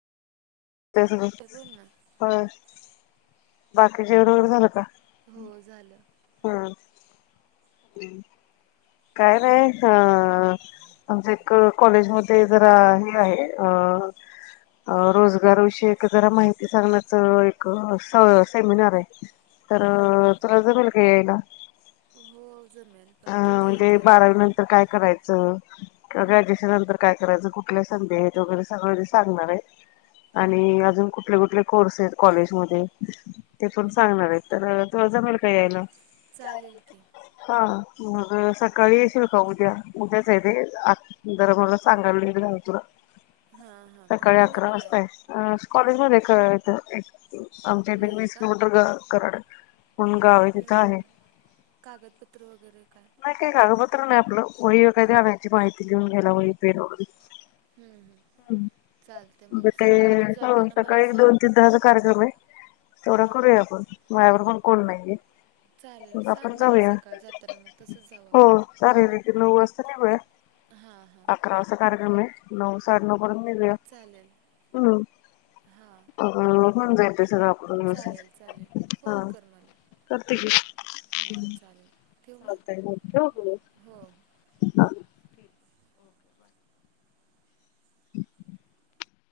ते घेऊन बोल ना हो बाकी जोर वर झाल का हो झालं हम् काय नाही ह त्या आमचे ओ कॉलेज मध्ये जरा हे आहे अ अ अ रोजगारविषयी जरा माहिती सांगण्याचा एक सेमिनार आहे तर हां हां र तुला जमेल का यायला हो जमेल अ पण कधी म्हणजे येते बारावी नंतर काय करायचं च किंवा हं, ग्रॅज्युएशन नंतर काय कुठल समजावयाच सगळ सागणार आहे हं, आणि अजून कुठल कुठल कोर्सेस कॉलेज मध्ये ते पण हं. सांगणार आहेत तर तुला जमेल का यायला चालेल ल की हा. मग सकाळी येशील का उद्या उद्याच आहे तेे आ जरा मला सांगायला तुला राहिल ह हां हां म् पण सकाळी अकरा कुणीकडं वाजताय आहे म कॉलेज मध्ये आमच्या इथ होय वीस का किलोमीटर वर कराड म्हणून गाव तिथं हं, आहे हं. कागदपत्र वगैरे रे नाही काय कागपत्र नाही आपलं वही व काय गावाची माहिती लिहून घ्यायला वही पेन वगैरे हम्म हम्म म म हम् म बर ते हो जाताना मला सकाळी सांग दोन ते दहाचा कार्यक्रम आहे तेवढा हां करूया आपण याबरोबर पण कोण नाहीये चालेल मग सांग आपण म मला जाऊया. सकाळ जाताना मग तसंच जाऊ हो आपण चालेल र नऊ वाजता निघुया हां हां अकरा वाजता कार्यक्रम आहे नऊ साडेनऊ पर्यंत निघूया चालेल हम् हां अग होऊन जाते सगळ चालेल चालेल ल फोन कर मला हा चालेल ठेवू नतर मग बोलतो मग हो ह हम् म म